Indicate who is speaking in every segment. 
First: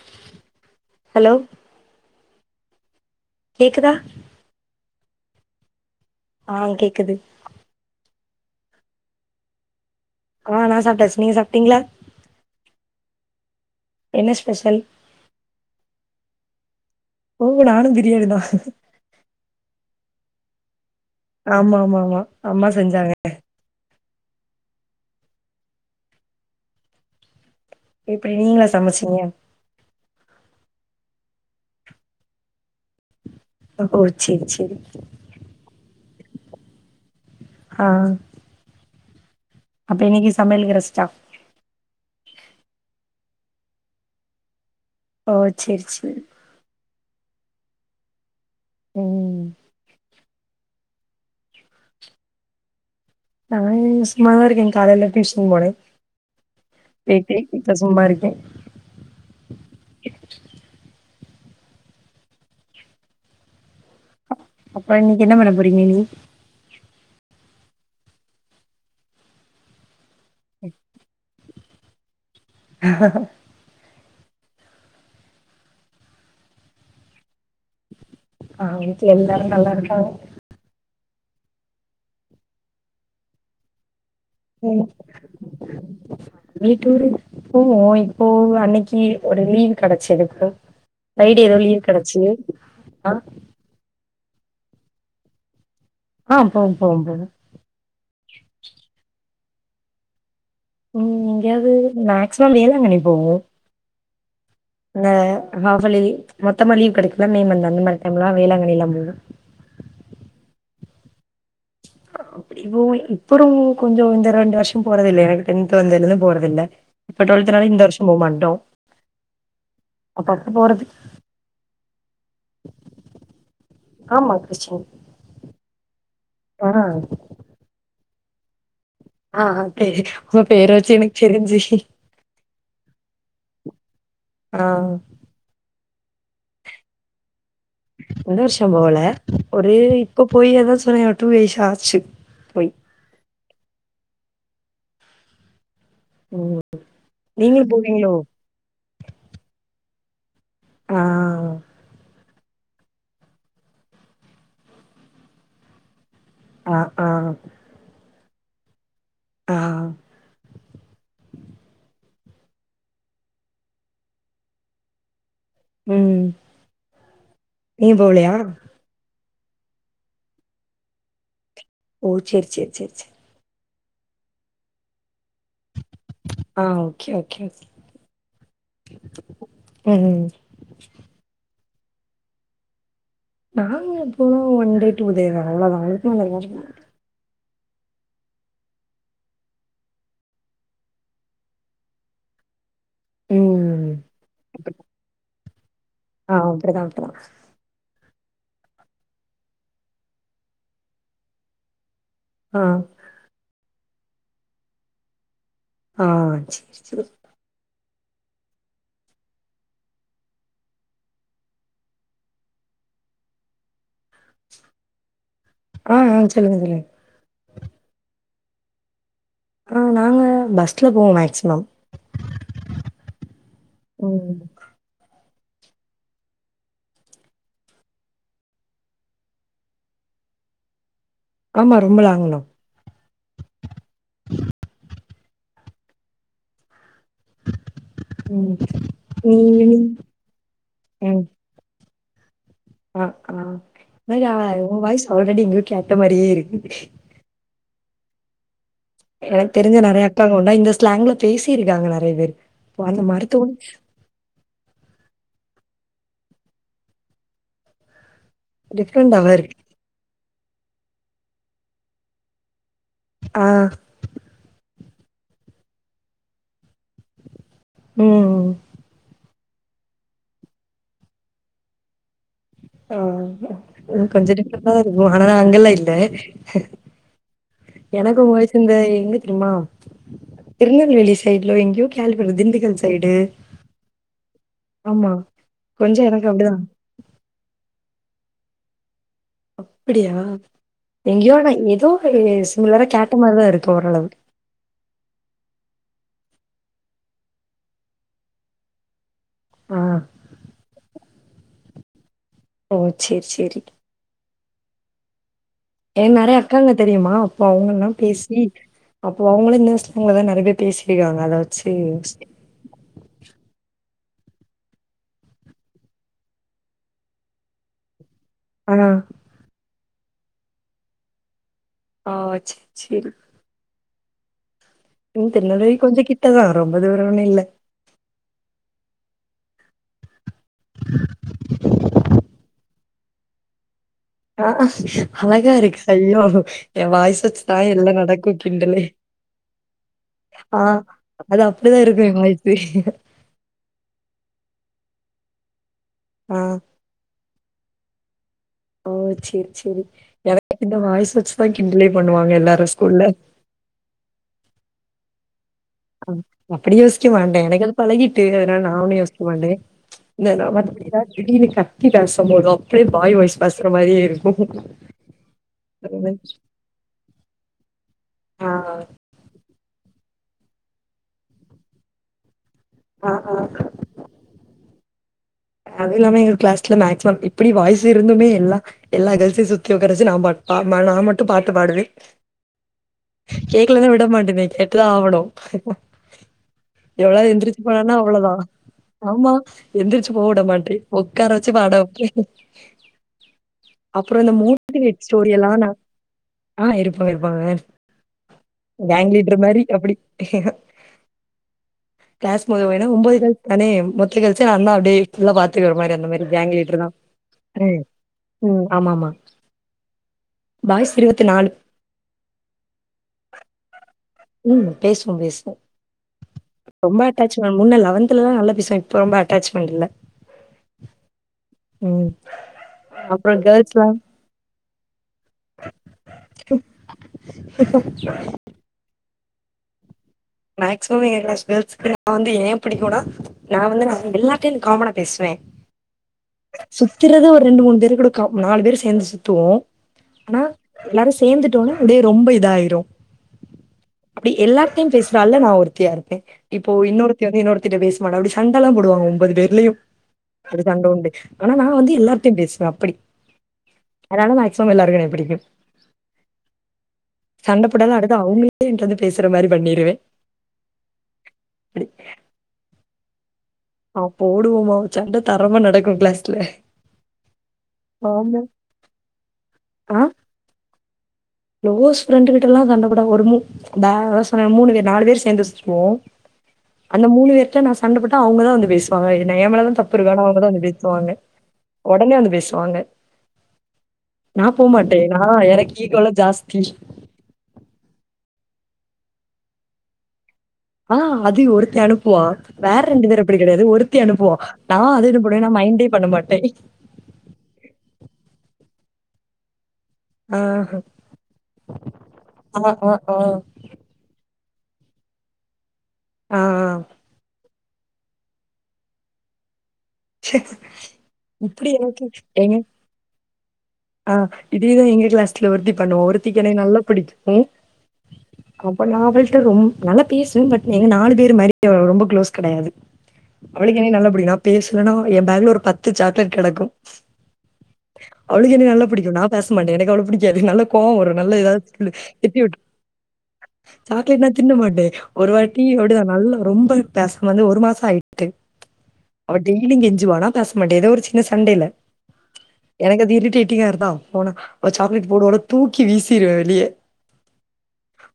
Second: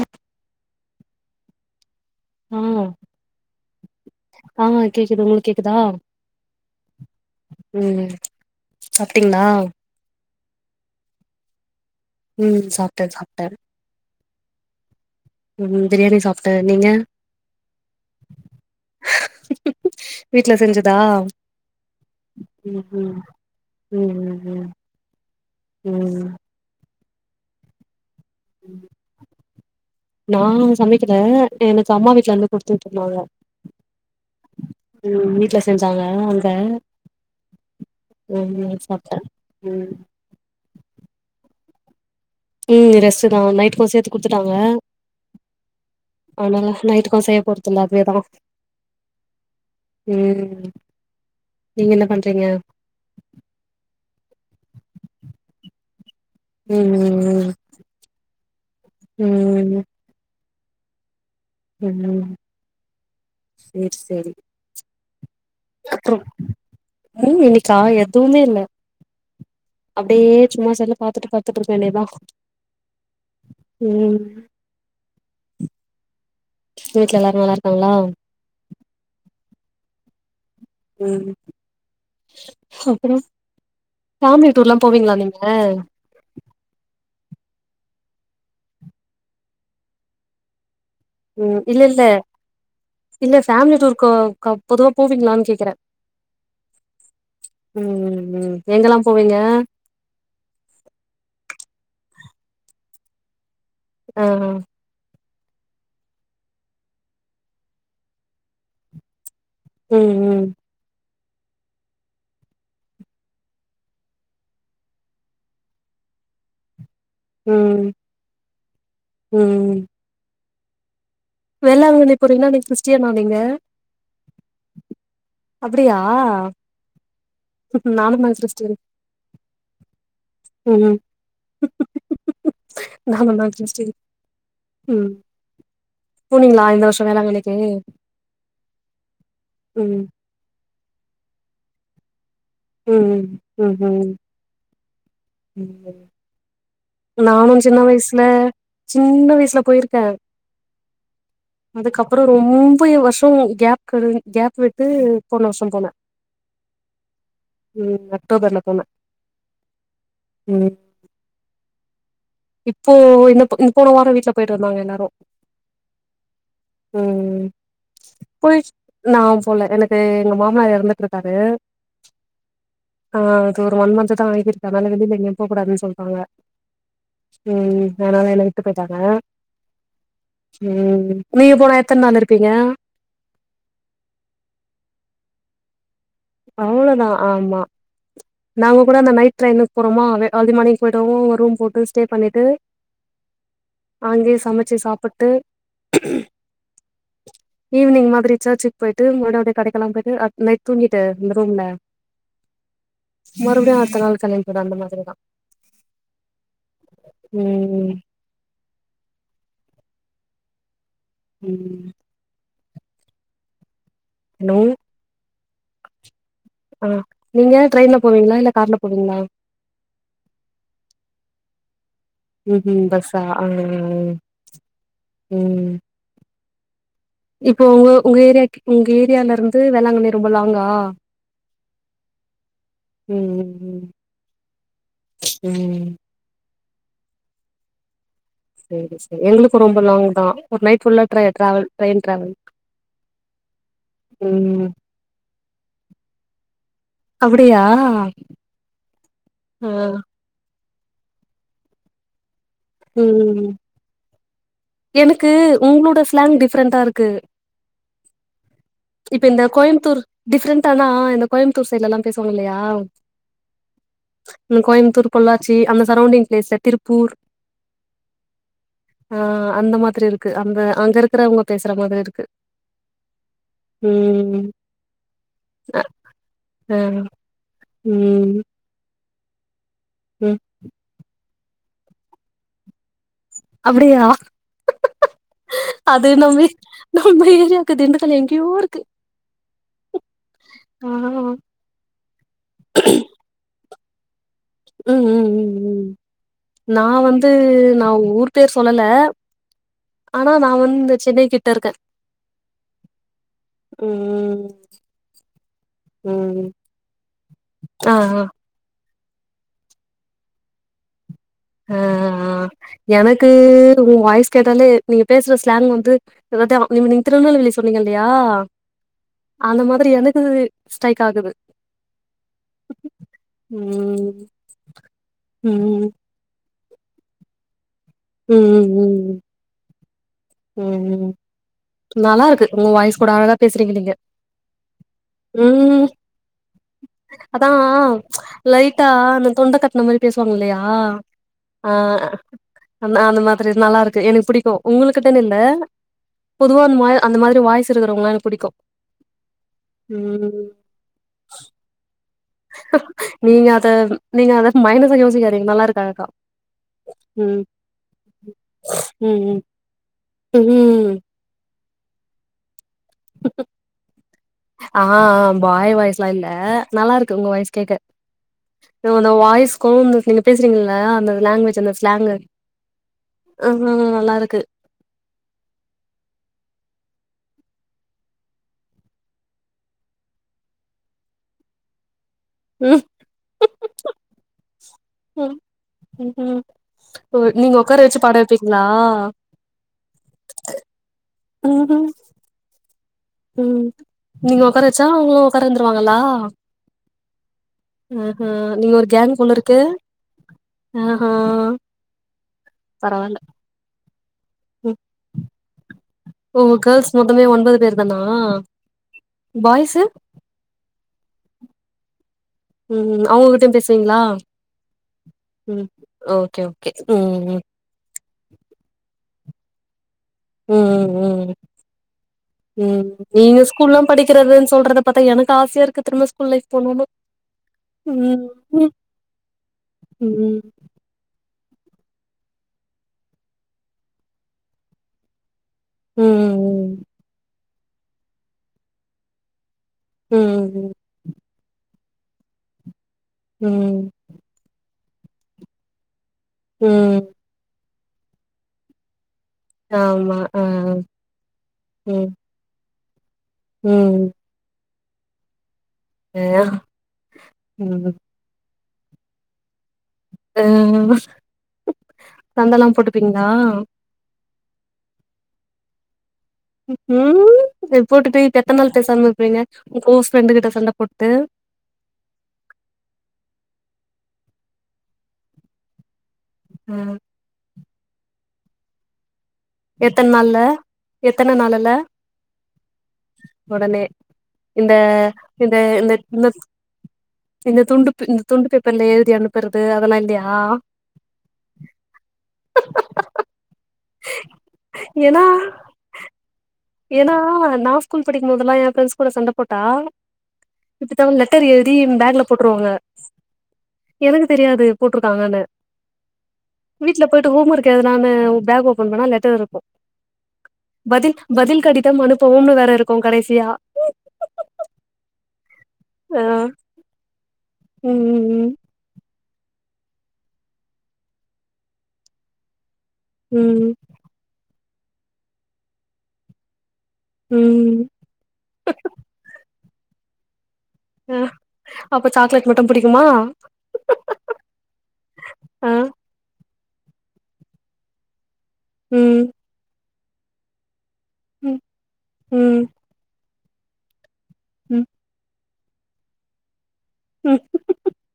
Speaker 1: ம் [inaudible]
Speaker 2: ஹலோ
Speaker 1: ம்
Speaker 2: கேக்குதா
Speaker 1: ஆ கேக்குது உங்ளுக்கு கேக்குதா
Speaker 2: ஆ கேக்குது
Speaker 1: ம் சாப்டீங்ளா
Speaker 2: ஆ நா சாப்ட்டாச்சு நீங்க சாப்ட்டீங்ளா
Speaker 1: ம் சாப்டன் சாப்டன்
Speaker 2: என்ன ஸ்பெஷல்
Speaker 1: ம் பிரியாணி சாப்டே நீங்க
Speaker 2: போங்க நானு பிரியாணி தா
Speaker 1: வீட்ல செஞ்சதா
Speaker 2: ஆமா ஆமா ஆமா அம்மா
Speaker 1: ம்
Speaker 2: செஞ்சாங்க
Speaker 1: ம் ம் ம் ம்
Speaker 2: இப்டி நீங்ளா சமச்சீங்க
Speaker 1: நா சமைக்கல எனக்கு அம்மா வீட்ல இருந்து குடுத்து வுட்ருந்தாங்க
Speaker 2: ஓ சேரி சேரி
Speaker 1: ம் வீட்ல செஞ்சாங்களா அங்க
Speaker 2: ஹா
Speaker 1: ரூம்லயே இன்னைக்கு சாப்டே
Speaker 2: அப்ப இன்னைக்கு சமயலுக்கு ரெஸ்டா
Speaker 1: ம் ரெஸ்ட்டு தா நைட்டுக்கு சேத்து குடுத்துட்டாங்க
Speaker 2: ஓ சேர் சேர்
Speaker 1: அனால நைட்டுக்கு செய்ய போறதுல்ல அதுவேதா
Speaker 2: ம்
Speaker 1: ம் நீங்க என்ன பண்றீங்க
Speaker 2: நா சும்மாதாருக்கே காலைல டியூஷன் போனே
Speaker 1: ம்
Speaker 2: பேயிட்டு
Speaker 1: ம்
Speaker 2: இப்ப சும்மாருக்கே
Speaker 1: ம்
Speaker 2: [inaudible] [unintelligible]
Speaker 1: ம் சேர் சேர்
Speaker 2: அப்றோ இன்னைக்கு என்ன பண்ண போறீங்க இனி
Speaker 1: ம் இன்னிக்கா எதுவுமே இல்ல அப்டியே சும்மா செல்ல பாத்துட்டு பாத்துட்டு இருக்க வேண்டியதா ம் வீட்ல எல்லாரு நல்லா இருக்காங்ளா
Speaker 2: ஆ வீட்ல எல்லாரு நல்லா இருக்காங்க
Speaker 1: ம் அப்றோ ஃபேமிலி டூர் எல்லா போவீங்களா நீங்க
Speaker 2: வீட்டுரு போவோ இப்போ அன்னைக்கு ஒரு லீவ் கெடச்சதுக்கு ஃப்ரைடே எதாது லீவு கெடச்சு ஆ
Speaker 1: ஃபேம்லி டூருக்கு கா பொதுவா போவீங்களான்னு கேக்குறே
Speaker 2: ஆ போவ போவ போவ
Speaker 1: ம் ம் ம் எங்கெல்லா போவீங்க
Speaker 2: ம் எங்காவது மேக்சிமம் வேளாங்கண்ணி போவோ
Speaker 1: ஆ ஆ
Speaker 2: இந்த ஹஃபலி மொத்தமா லீவு கெடைக்குல மே மந்து அந்த மாரி டைம்லா வேளாங்கண்ணில்லா போவோ
Speaker 1: ம் ம்
Speaker 2: [unintelligible] இப்போ இப்பறோ கொஞ்சோ இந்த ரெண்டு வருஷோ போறதில்ல எனக்கு டென்த் வந்ததுல இருந்து போறதில்ல இப்போ டு்வெல்த்னால இந்த
Speaker 1: ம்
Speaker 2: வருஷோ போ மாட்டோ அதுக்கடுத்து போறது
Speaker 1: வெளாங்கண்ணி போறீங்கன்னா நீங்க கிறிஸ்டியானா நீங்க
Speaker 2: ஆமா கிறிஸ்டின்.
Speaker 1: அப்டியா நானு மை கிறிஸ்டின்
Speaker 2: ஆ ஆ தெரியு உங்க பேர வெச்சே எனக்கு தெரிஞ்சி
Speaker 1: நானுந்தா கிறிஸ்டின்
Speaker 2: ஆ
Speaker 1: போனீங்களா இந்த வருஷோ வேளாங்கண்ணிக்கு
Speaker 2: இந்த வருஷோ போவல ஒரு
Speaker 1: ம்
Speaker 2: இப்ப போய் ஏதா சொன்னனே டூ இயர்ஸ் ஆச்சு போய்.
Speaker 1: ம் ம் ம் ம் ம்ப
Speaker 2: ம்
Speaker 1: நானு
Speaker 2: நீங்களும்
Speaker 1: சின்ன
Speaker 2: போவீங்களோ?
Speaker 1: வயசுல சின்ன வயசுல போயிருக்கே
Speaker 2: ஆ
Speaker 1: அதுக்கப்றோ ரொம்பயு வருஷோ கேப் க கேப் விட்டு போன வருஷோ போன
Speaker 2: ஆ ஆ
Speaker 1: ம் அக்டோபர்ல போன
Speaker 2: ஆ.
Speaker 1: ம் இப்போ இந்தப் போ போன வாரொ வீட்டுல போயிட்டு வந்தாங்க எல்லாரு
Speaker 2: ம்.
Speaker 1: ம்
Speaker 2: நீங்க போகலையா?
Speaker 1: போயி நா போல எனக்கு எங்க மாமனார் எறந்துட்டுருக்காரு
Speaker 2: ஓ செரி செரி செரி செரி
Speaker 1: ஆ அதொரு ஒன் மந்த்தா ஆகிருக்கு அதனால வெளியில எங்கயு போக்கூடாதுனு சொல்ட்டாங்க
Speaker 2: ஆ ஓகே ஓ
Speaker 1: ம் அதனால என்ன விட்டு போயிட்டாங்க
Speaker 2: ம், ம்.
Speaker 1: ம் நீங்க போனா எத்தன் நாள் இருப்பீங்க
Speaker 2: நாங்க எப்பவு ஒன் டே டூ டே தா அவ்ளோதா
Speaker 1: அவ்ளோதா ஆமா நாங்க கூட அந்த நைட் டெரையினுக்கு போறோமா அவே அர்லி மார்னிங் போயிடவோ ஒரு ரூம் போட்டு ஸ்டே பண்ணிட்டு
Speaker 2: ம்.
Speaker 1: அங்கயே சமைச்சு சாப்பிட்டு
Speaker 2: ஆ அப்டிதா அப்டிதா
Speaker 1: ஈவினிங் மாரி சர்ச்க் போய்ட்டு முன்னாடியே அப்டியே கடைக்கெல்லா போய்ட்டு நைட் தூங்கிட்டு இந்த ரூம்ல
Speaker 2: ஆ
Speaker 1: மறுபடியு அடுத்த நாள் கெளம்பி போய்டுவோ அந்த மாதிரிதா
Speaker 2: ஆ செரி செரி
Speaker 1: ம் ம் ஹலோ
Speaker 2: ஆ ஆ சொல்லுங்க சொல்லுங்க
Speaker 1: அ நீங்க ட்ரைன்ல போவீங்ளா இல்ல கார்ல போவீங்ளா
Speaker 2: ஆ நாங்க பஸ்ல போவோ மேக்சிமம்
Speaker 1: ம்ஹூம் பஸ்ஸா ஆ ம் ம் ம் இப்போ ஒங்க ஒங்க ஏரியாக்கி ஒங்க ஏரியாலருந்து வேளாங்கண்ணி ரொம்ப லாங்கா
Speaker 2: ஆமா ரொம்ப லாங்தா
Speaker 1: ம் ம் ம்
Speaker 2: ம்.
Speaker 1: செரி செரி எங்களுக்கு ரொம்ப
Speaker 2: ஈவ்னிங்
Speaker 1: லாங் தா ஒரு நைட் ஃபுல்லா ட்ரே
Speaker 2: ம்.
Speaker 1: ட்ராவல் ட்ரெயின் ட்ராவல்
Speaker 2: ஆ ஆ [unintelligible]
Speaker 1: ம்
Speaker 2: ஒன் வாய்ஸ் ஆல்ரெடி எங்கயோ கேட்ட மாரியே இருக்கு
Speaker 1: அப்டியா
Speaker 2: எனக்குத் தெரிஞ்ச நெறயா அக்காங்கூட இந்த ஸ்லாங்க்ல பேசிருக்காங்க நெறய பேரு அப்போ அந்த
Speaker 1: ம்
Speaker 2: மருத்துவம்
Speaker 1: எனக்கு உங்களோட ஸ்லாங் டிஃப்ரென்டாருக்கு இப்ப
Speaker 2: டிஃப்ரெண்ட்டாவா
Speaker 1: இந்த
Speaker 2: இருக்கு.
Speaker 1: கோயம்த்தூர் டிஃப்ரெண்ட்டானா இந்த கோயம்த்தூர் சைட்லல்லா பேசுவாங்கல்லயா
Speaker 2: ஆ
Speaker 1: கோயம்த்தூர் பொள்ளாச்சி அந்த சரௌண்டிங் பிளேஸ்ல திருப்பூர்
Speaker 2: ம்
Speaker 1: ஆ அந்த மாதிரி இருக்கு அந்த அங்க இருக்கிறவங்க பேசற மாதிரி இருக்கு
Speaker 2: ஆ கொஞ்சோ
Speaker 1: ம்
Speaker 2: டிஃப்ரன்ட்டாதா இருக்கு ஆனா அங்கல்லா இல்ல
Speaker 1: ஆ
Speaker 2: எனக்கு உங்க
Speaker 1: ம்
Speaker 2: வாய்ஸ் இந்த எங்க தெரிம்மா
Speaker 1: ம்
Speaker 2: திருநெல்வேலி ஸ் சைட்ல எங்கேயோ கேள்விப்பட்ட திண்டுக்கல் சைடு
Speaker 1: அப்டியா
Speaker 2: ஆமா. கொஞ்சம்
Speaker 1: அது
Speaker 2: எனக்கு
Speaker 1: நம்பி
Speaker 2: அப்டிதான்.
Speaker 1: நம்ம ஏரியாக்கு திண்டுக்கல் எங்கயோ இருக்கு
Speaker 2: அப்படியா
Speaker 1: ஆ
Speaker 2: எங்கயோ
Speaker 1: ம்
Speaker 2: நா ஏதோ சிமிலரா கேட்ட மாரிதா இருக்கு ஓரளவு
Speaker 1: ம் ம் ம் ம் நா வந்து நா ஊர் பேர் சொல்லல
Speaker 2: ஆ.
Speaker 1: ஆனா நா வந்து சென்னை கிட்ட இருக்க
Speaker 2: ஓ சேர் சேரி
Speaker 1: ம்
Speaker 2: எ நெறய
Speaker 1: ம்
Speaker 2: அக்காங்க தெரியுமா அப்போ அவங்கெல்லா
Speaker 1: ஆ ஆ
Speaker 2: பேசி அப்போ அவங்களு இன்னஸ் ரூம்ல தா நெறய பேர் பேசிருக்காங்க அத வச்சி
Speaker 1: அ எனக்கு உன் வாய்ஸ் கேட்டாலே நீங்க பேசுற ஸ்லாங் வந்து இததா நீங்க திருநெல்வேலி சொன்னீங்கல்லயா
Speaker 2: ஆ
Speaker 1: அந்த மாதிரி எனக்கு ஸ்ரைக் ஆகுது
Speaker 2: ஆ சேர் செரி
Speaker 1: ம்
Speaker 2: என்னன் தெர்ல வெய்
Speaker 1: ம்
Speaker 2: கொஞ்சோ கிட்டதா ரொம்ப தூர ஒன்னு இல்ல
Speaker 1: ம் ம் ம் ம் ம் நல்லா இருக்கு உங்க வாய்ஸ் கூட அழகா பேசறீங்க நீங்க
Speaker 2: ஆ அழகா இருக்க
Speaker 1: ம்
Speaker 2: ஐயோ என் வாய்ஸ்
Speaker 1: அதா
Speaker 2: வெச்சுத்தா எல்லா நடக்கு வெக்
Speaker 1: லைட்டா அந்த தொண்ட கட்
Speaker 2: ஆ அது அப்படிதா இருக்கு என் வாய்ஸ்
Speaker 1: நா அந்த மாதிரி நல்லாருக்கு எனக்குப்புடிக்கு உங்கள்கிட்டன்னு இல்ல
Speaker 2: ஆ.
Speaker 1: பொதுவா அந்தமா அந்த மாதிரி வாய்ஸ் இருக்குறவங்கள்ளா எனக்குப் புடிக்கும்
Speaker 2: ஓ செரி செரி எனக் இந்த வாய்ஸ் வச்சுத்தா கிண்டலே பண்ணுவாங்க எல்லாரு ஸ்கூல்ல
Speaker 1: நீங்க அத நீங்க அத மைனசா யோசிக்காதீங்க நல்லாருக்
Speaker 2: அ அப்படி யோசிக்கமாட்டே எனக்கு அது பழகிட்டு அதனால நா ஒன்னு
Speaker 1: ம்
Speaker 2: யோசிக்கமாட்டே
Speaker 1: ம்
Speaker 2: நாம மத்தபடி
Speaker 1: ம்
Speaker 2: திடீர்னு கத்தி பேசும் போதோ அப்படியே பாய் வாய்ஸ் பேசற மாறியே இருக்கும்
Speaker 1: ஆ பாய் வாய்ஸ்லா இல்ல நல்லா இருக்கு உங்க வாய்ஸ் கேக்க
Speaker 2: அ
Speaker 1: அந்த வாய்ஸ்க்கும் நீங்க பேசறீங்கல்ல அந்த லாங்குவேஜ் அந்த ஸ்லேங்கு
Speaker 2: ஆ, ஆ.
Speaker 1: அ ம் நல்லா இருக்கு
Speaker 2: அது இல்லாம எங்க கிளாஸ்ல மேக்சிமம் இப்படி வாய்ஸ் இருந்துமே எல்லா எல்லா கேர்ள்சையும் சுத்தி உக்காரவச்சு நா பாட் நா மட்டும் பாட்டு பாடுவேன்
Speaker 1: ம்
Speaker 2: கேக்கலன்னா விட மாட்டனே கேட்டுதான் ஆவணும்
Speaker 1: ம் ம் ஓ
Speaker 2: எவளாவது
Speaker 1: நீங்க
Speaker 2: எந்திரிச்சு
Speaker 1: உக்கார
Speaker 2: போனான்னா
Speaker 1: வச்சு பாட
Speaker 2: அவளதான்
Speaker 1: வைப்பீங்களா
Speaker 2: ஆமா எந்திரிச்சு போ உட மாட்டேன் உக்கார வெச்சு பாட
Speaker 1: ம்
Speaker 2: வப்பேன்
Speaker 1: ம் நீங்க உக்கார வெச்சா அவங்களும்
Speaker 2: ஸ்டோரி
Speaker 1: உக்கார
Speaker 2: எல்லாம் நான்
Speaker 1: வந்துருவாங்களா
Speaker 2: ஆ இருப்பாங்க இருப்பாங்க
Speaker 1: அ அ நீங்க ஒரு கேங் போல
Speaker 2: லீடர்
Speaker 1: இருக்கு
Speaker 2: மாரி அப்படி.
Speaker 1: அ அ
Speaker 2: கிளாஸ் முத போயி ஒம்போதே கால்க்கு தானே மொத்த கேள்ஸ்யும் நா தான்
Speaker 1: ம்
Speaker 2: அப்டியே ஃபுல்லா பாத்துக்கற மாறி அந்த மாறி
Speaker 1: ஓ
Speaker 2: கேங் லீடரு
Speaker 1: கேர்ள்ஸ்
Speaker 2: தான்
Speaker 1: மொத்தமே ஒன்பது பேர்
Speaker 2: ம்
Speaker 1: தானா
Speaker 2: ம் ஆமா ஆமா
Speaker 1: பாய்ஸு
Speaker 2: பாய்ஸ் இருவத்தி நாலு
Speaker 1: ம் அவங்ககிட்டயும் பேசுவீங்களா
Speaker 2: ம் பேசுவோம் பேசுவோம்
Speaker 1: ம் ஓகே ஓகே
Speaker 2: ரொம்ப
Speaker 1: ம்
Speaker 2: அட்டாச்
Speaker 1: ம்
Speaker 2: வே முன்ன லவன்த் தா நல்லா பேசுவோம் இப்ப ரொம்ப அட்டாச்மெண்ட் இல்ல
Speaker 1: ம் ம் ம்
Speaker 2: ம்
Speaker 1: ம்
Speaker 2: அப்புறம்
Speaker 1: நீங்க ஸ்கூல்லாம் படிக்கிறதுன்னு சொல்றத பாத்தா எனக்கு ஆசையா இருக்கு திரும்ப ஸ்கூல் லைஃப்
Speaker 2: கேர்ள்ஸ்லாம்
Speaker 1: போணும்ன்னு ம் ம் ம்
Speaker 2: மேக்சிமம் என் கிளாஸ் கேள்ஸ்க்கு நா வந்து ஏன் புடிக்கும்னா நா வந்து நா எல்லார் கிட்டயும் காமனா பேசுவேன்
Speaker 1: ம்
Speaker 2: சுத்திறது ஒரு ரெண்டு மூணு பேரு கூட கா நாலு பேர் சேந்து சுத்துவோம் ஆனா
Speaker 1: ம்
Speaker 2: எல்லாரு சேந்துட்டோனே அப்டியே ரொம்ப இதாயிரும்
Speaker 1: ம்
Speaker 2: அப்டி எல்லார்டயும் பேசுற ஆள்ல நா ஒருத்தியா இருப்பேன் இப்போ
Speaker 1: ம்
Speaker 2: இன்னொரு இன்னொருத்திட்ட பேசமாட்டா அப்டி சண்டல்லா போடுவாங்க ஒம்பது பேர் ல்லியூம்
Speaker 1: ஆமா ஆ
Speaker 2: அப்டி சண்ட உண்டு ஆனா நா வந்து
Speaker 1: ம்
Speaker 2: எல்லார்டயும் பேசுவேன் அப்டி
Speaker 1: ம்
Speaker 2: அதனால மேக்சிமம் எல்லாருக்கும் என்னய புடிக்கும்
Speaker 1: அ ம்
Speaker 2: சண்டபோட்டாலு அடுத் தா அவங்களுக்கே ஏன்ட வந்து பேசுற மாறி பண்ணிருவே
Speaker 1: ஆ
Speaker 2: அப்டி
Speaker 1: சண்டேல்லா போட்டுப்பீங்களா
Speaker 2: ஆ போடுவோமோ சண்ட தரமா நடக்கூ கிளாஸ்ல
Speaker 1: உம் இப்டி போட்டுட்டு இப்ப
Speaker 2: ஆமா
Speaker 1: எத்தன நாளு பேசாம இருபிங்க உங்க
Speaker 2: ஆ
Speaker 1: க்ளோஸ் ஃப்ரெண்டு கிட்ட சண்ட போட்டு
Speaker 2: க்ளோஸ் ஃப்ரெண்டு கிட்டலா சண்டபோடாம ஒரு மூண் த என்ன சொன்ன மூணு பேரு நாலு பேரு சேந்து சுச்சுவோ
Speaker 1: ஆ
Speaker 2: அந்த மூணு பேர்ட்ட நா சண்டப்போட்டா அவங்கதா வந்து பேசு ப்பங்க இது ஏ மேல தா தப்பு
Speaker 1: எத்தன
Speaker 2: இருக்கான
Speaker 1: நாள்ல
Speaker 2: அவங்கதா வந்து பேசுவாங்க
Speaker 1: எத்தன நாளுல
Speaker 2: ஒடனே வந்து பேசுவாங்க
Speaker 1: ஒடனே
Speaker 2: நான்
Speaker 1: இந்த
Speaker 2: போமாட்டேன். நான்
Speaker 1: இந்த
Speaker 2: எனக்கு
Speaker 1: இந்த
Speaker 2: ஈகோலாம்
Speaker 1: இந்த
Speaker 2: ஜாஸ்தி.
Speaker 1: இந்த துண்டு இந்த துண்டு பேப்பர்ல எழுதி அனுப்புறது அதெல்லா இல்லையா
Speaker 2: ஆ அது ஒருத்தி அனுப்புவா வேற ரெண்டு பேர் அப்படி கெடையாது ஒருத்தி அனுப்புவா நா அது என்ன
Speaker 1: ஏன்னா
Speaker 2: பண்ணுவன்னா மைண்டே பண்ண மாட்டே
Speaker 1: ஏன்னா நா ஸ்கூல் படிக்கும்போதெல்லா எ பிரெண்ட்ஸ் கூட சண்டபோட்டா
Speaker 2: ஆ,
Speaker 1: இப்பிடிதா ஒரு லெட்டர் எழுதி பேகுல
Speaker 2: ஆ,
Speaker 1: போட்டுருவாங்க
Speaker 2: ஆ, ஆ, ஆ,
Speaker 1: எனக்கு தெரியாது போட்ருக்காங்கனு
Speaker 2: ஆ.
Speaker 1: வீட்ல போய்ட்டு ஹோம் ஒர்க் எழுதுலானு பேக் ஓபன் பண்ணா லெட்டர் இருக்கூ
Speaker 2: சேக்க்
Speaker 1: பதில் கடிதம் அனுப்பவும்னு வேற இருக்கூ கடைசியா
Speaker 2: ஆ இதேதா எங்க கிளாஸ்ல ஒருத்தி பண்ணுவோ ஒருத்திக்கு என்னய நல்லா புடிக்கூ
Speaker 1: உம் உம் ம்
Speaker 2: அப்ப நா அவள்ட்ட ரொம்ப நல்லா பேசுவே பட் எங்க நாலு பேரு மாறி அவ ரொம்ப க்ளோஸ் கெடையாது
Speaker 1: ம்
Speaker 2: அவளுக்கு என்ன நல்லா புடிக்கூ நா பேசலனா எ பேக்ல ஒரு பத்து சாக்லேட் கெடக்கூ
Speaker 1: உம்
Speaker 2: அவளுக்கு என்னய நல்லா புடிக்கூ நா பேச மாட்டே எனக்கு அவள புடிக்காது நல்ல கோவோவரு
Speaker 1: ஆ
Speaker 2: நல்லா எதாவது சொல்லி
Speaker 1: அப்ப
Speaker 2: திட்டி
Speaker 1: சாக்லேட்
Speaker 2: விட்டு
Speaker 1: மட்டு புடிக்குமா
Speaker 2: சாக்லேட்னா தின்ன மாட்டே ஒருவாட்டீ
Speaker 1: ஆ
Speaker 2: அப்டு தா நல்லா ரொம்ப பேசம வந்து ஒரு மாசோ ஆய்ட்டு
Speaker 1: ம்
Speaker 2: அவ டெய்லீ கெஞ்சுவானா பேச மாட்டே ஏதோ ஒரு சின்ன
Speaker 1: ம்
Speaker 2: சண்டையில
Speaker 1: ம்
Speaker 2: எனக்கு அது இரிட் இரிட்டேட்டீங்காரு தா போனா ஒரு
Speaker 1: ம்
Speaker 2: சாக்லேட்டு போடுவாளா தூக்கி வீசிருவே வெளிய
Speaker 1: ம்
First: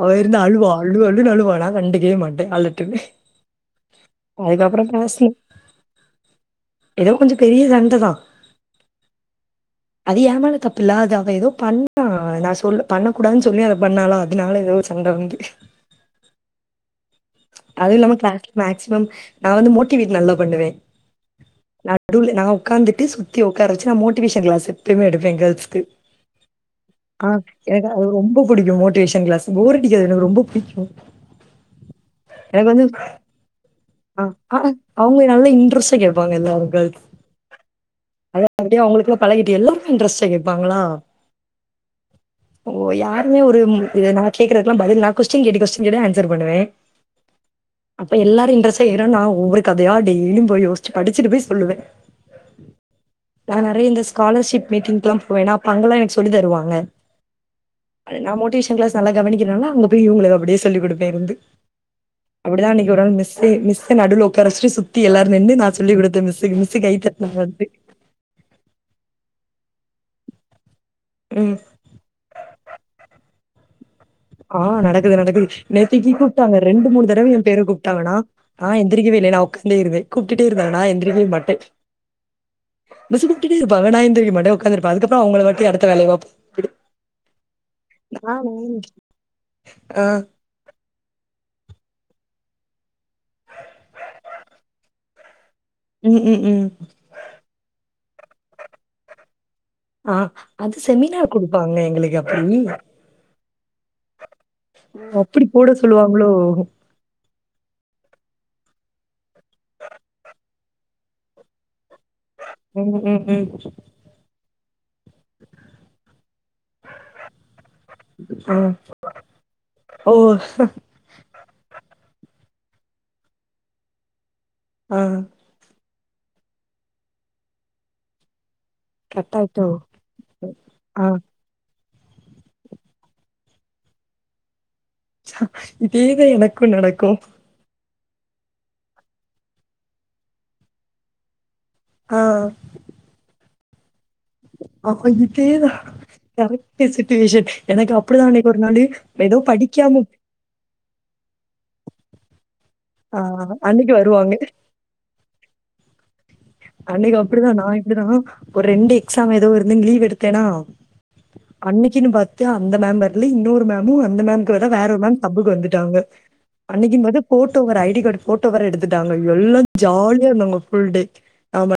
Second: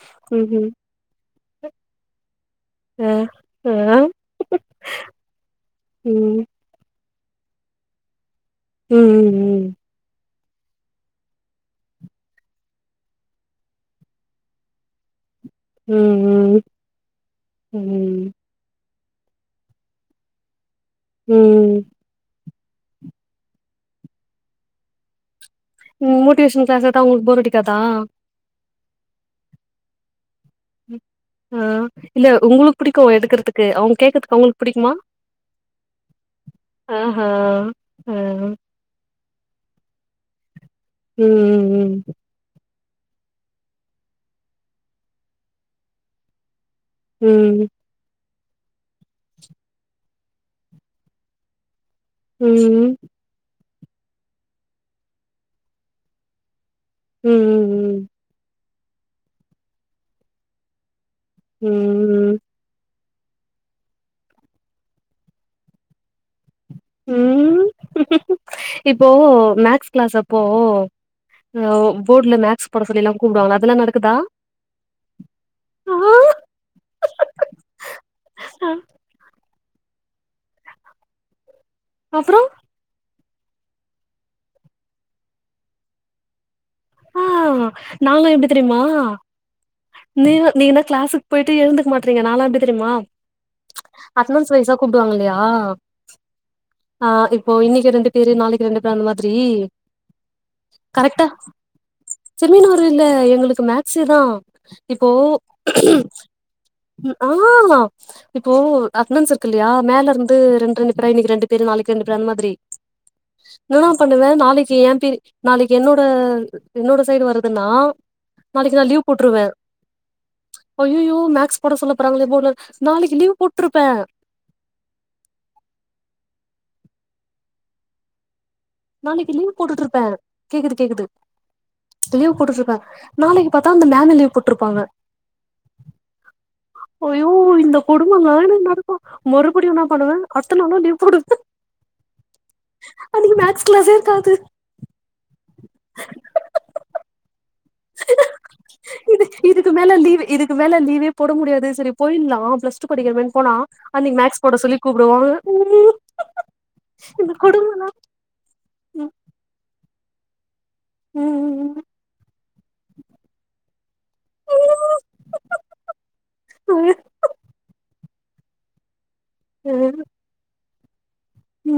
Speaker 2: அவ இருந்து அழுவா
Speaker 1: ம்ஹும்
Speaker 2: அழு அழுனு அழுவா நா கண்டுக்கே மாட்டே அழு ட்டுனு
Speaker 1: ஆ ஆ
Speaker 2: அதுக்கப்புறோ பேசல
Speaker 1: ம்
Speaker 2: ஏதோ கொஞ்ச பெரிய சண்டதா
Speaker 1: ம் ம் ம்
Speaker 2: அது ஏமேல தப்பில அது அவ ஏதோ பண்ணா நா சொல்ல பண்ண கூடான்னு சொல்லி அத பண்ணாலா அதனால யோசிச் சண்டவந்து
Speaker 1: ம் ம்
Speaker 2: அதுல்லாம கிளாஸ்ல மேக்சிமம் நா வந்து மோட்டிவேட் நல்லா பண்ணுவே
Speaker 1: ம்
Speaker 2: நடுவ்ல நா உட்காந்துட்டு சுத்தி உட்கார வச்சு நா மோட்டிவேஷன் கிளாஸு எப்பயுமே எடுப்பே கேள்ஸுகு
Speaker 1: ம் மோடிவேஷன் கிளாசதா அவங்
Speaker 2: ஆ எனக்கு அது ரொம்ப புடிக்கூ மோட்டிவேஷன் கிளாஸு போரடிகாது எனக்கு ரொம்ப புடிக்கூ
Speaker 1: ஆ இல்ல உங்களுக்கு புடிக்கூ எடுக்றதுக்கு அவங்க
Speaker 2: ஆ
Speaker 1: கேக்கறதுக்கு
Speaker 2: ஆ
Speaker 1: அவங்களுக்கு புடிக்குமா
Speaker 2: அவங்க நல்லா இன்ட்ரெஸ்ட்டா கேட்ப்பாங்க எல்லாரு கேர்ள்ஸ்
Speaker 1: ஆஹா ஆ
Speaker 2: அத அப்படியே அவங்களுக்கெல்லா பழகிட்டு எல்லாரு இன்ட்ரெஸ்டா கேபாங்களா
Speaker 1: உம் உம் உம்
Speaker 2: ஓ யாருமே ஒரு நா கேக்குறதுக்கெல்லா பதில் நா கொஸ்டின் கேட்டு கொஸ்டின் கேட்டு ஆன்சர் பண்ணுவே
Speaker 1: உம்
Speaker 2: அப்ப எல்லாரு இன்ரஸ் ஆய்ரு நா ஒவ்வொரு கதையா டெய்லியு போய் யோஸ்ச்சு படுச்சுட்டு போய் சொல்லுவே
Speaker 1: ம் ம்
Speaker 2: நா நெறையா இந்த ஸ்காலர்ஷிப் மீட்டிங்கல்லா போவேனா அப்ப அங்கல்லா எனக்கு சொல்லி தருவாங்க
Speaker 1: ம் ம்
Speaker 2: அது நா மோடிவேஷன் கிளாஸ் நல்லா கவனிக்கிறனால அங்க போய் இவுகளுக்கு அப்டியே சொல்லி குடுப் ட இருந்து
Speaker 1: ம்
Speaker 2: அப்டிதா அன்னைக்கு ஒரு நாள் மிஸ் சு மிஸ்சு நடுல உக்கார வச்சுட்டு சுத்தி எல்லாரு நின்னு நா சொல்லி குடுத்தே மிஸுக்கு மிஸு கை தட்னாங்க வந்து
Speaker 1: ம். இப்போ மேக்ஸ் கிளாஸ் அப்போ
Speaker 2: ம்.
Speaker 1: அ போர்ட்ல மேக்ஸ் போட சொல்லில்லா கூப்டுவாங்க அதுலா நடக்குதா
Speaker 2: ஆ நடக்குது நடக்குது நேத்திக்கு கூப்ட்டாங்க ரெண்டு மூணு தடவ எ பேர கூப்ட்டாங்க நா நா எந் எந்திரிக்கவே இல்ல நா உக்காந்தே இருவே கூப்டுட்டே இருந்தாங்க நா எந்திரிக்கவே மாட்டே
Speaker 1: அப்பறோ
Speaker 2: மிஸ்ஸு கூப்டுட்டே இருப்பாங்க நா எந்ரிக்க மாட்டே உக்காந்துருப்பே அதுக்கப்பறோ அவுங்களவாட்டி அடுத்த வேலய பாப்பாங்
Speaker 1: ஆ நாங்க எப்டி தெரிமா
Speaker 2: ஆ.
Speaker 1: நீவு நீ என்ன கிளாஸூ போய்ட்டு ஏழ்ந்துக்க மாட்றீங்க நாலா எப்டி தெரிமா அட்டனன்ஸ் வைசா கூப்டுவாங்க இல்லயா
Speaker 2: ம் ம் ம்
Speaker 1: ஆ இப்போ இன்னைக்கி ரெண்டு பேரு நாளைக்கு ரெண்டு பேரு அந்த மாதிரி
Speaker 2: ஆ அது செமினாரு குடுப்பாங்களே எங்களுக்கு அப்படி.
Speaker 1: செமினாரு இல்ல எங்களுக்கு மேக்ஸுதா
Speaker 2: ஓ!
Speaker 1: இப்போ
Speaker 2: அப்படி போட சொல்லுவாங்களோ?
Speaker 1: ம் ஆ இப்போ அட்டனன்ஸ் இருக்கு இல்லயா மேல இருந்து ரெண்ட் ரெண்டு பேரா இன்னைக்கு ரெண்டு பேரு நாளைக்கு ரெண்டு பேரு அந்த மாதிரி
Speaker 2: ம் ம் ம்
Speaker 1: என்னன்னா பண்ணுவே நாளைக்கி எ பேரு நாளைக்கி என்னோட என்னோட சைடு வருதுனா
Speaker 2: ஆ.
Speaker 1: நாளைக்கி நா லீவ் போட்ருவே
Speaker 2: ஓ!
Speaker 1: போய் அய்யயோ மேக்ஸ் போட சொல்ல போறாங்களே போட்ல நாளைக்கி லீவ் போட்ருப்பே
Speaker 2: அ அ
Speaker 1: நாளைக்கி
Speaker 2: கட்
Speaker 1: லீவ்
Speaker 2: ஆயிட்டோ?
Speaker 1: போட்டுட்ருப்பே கேக்குது கேக்குது
Speaker 2: ஆ
Speaker 1: லீவ் போட்டுட்ருப்பே நாளைக்கி பாத்தா அந்த மேம்மே லீவ் போட்ருபாங்க
Speaker 2: இதேதா எனக்கு நடக்கு
Speaker 1: கொடும நாளி நடக்கு மறுபடியு என்னா பண்ணுவே அத்த நாளு லீவ் போடுவே
Speaker 2: ஆ
Speaker 1: அன்னக்கி மேக்ஸ் கிளாஸ்சே இருக்காது
Speaker 2: அப்ப இதேதா கரக்ட்டு சுச்சுவேஷன் எனக்கு அப்டிதா அன்னைக்கு ஒரு நாளு
Speaker 1: இது
Speaker 2: எதோ
Speaker 1: இதுக்கு மேல
Speaker 2: படிக்காம
Speaker 1: லீவ் இதுக்கு மேல லீவே போட முடியாது சரி போயிட்லா பிளஸ் டூ
Speaker 2: ஆ
Speaker 1: படிக்கிறமேன் போனா அன்னைக்கு
Speaker 2: வருவாங்க.
Speaker 1: மேக்ஸ் போட சொல்லி கூப்டுவாங்க உம் [inaudible]
Speaker 2: அன்னைக் அப்டிதா நா இப்டிதா ஒரு ரெண்டு
Speaker 1: ம்
Speaker 2: எக்ஸாம் எதோ இருந்து லீவ் எடுத்தேனா
Speaker 1: ம்
Speaker 2: அன்னக்கினு பாத்து அந்த மேம் வர்ல இன்னோரு மேமு அந்த மேம் கூடதா வேற ஒரு மேம் தப்புகு வந்துட்டாங்க
Speaker 1: ம்
Speaker 2: அன்னகின் பாத்து ஃபோட்டோ ஒரு ஐ டி கார்டு ஃபோட்டோ வேற எடுத்துட்டாங்க எல்லா
Speaker 1: ம்
Speaker 2: ஜாலியா இருந்தாங்க ஃபுல் டே ஆமா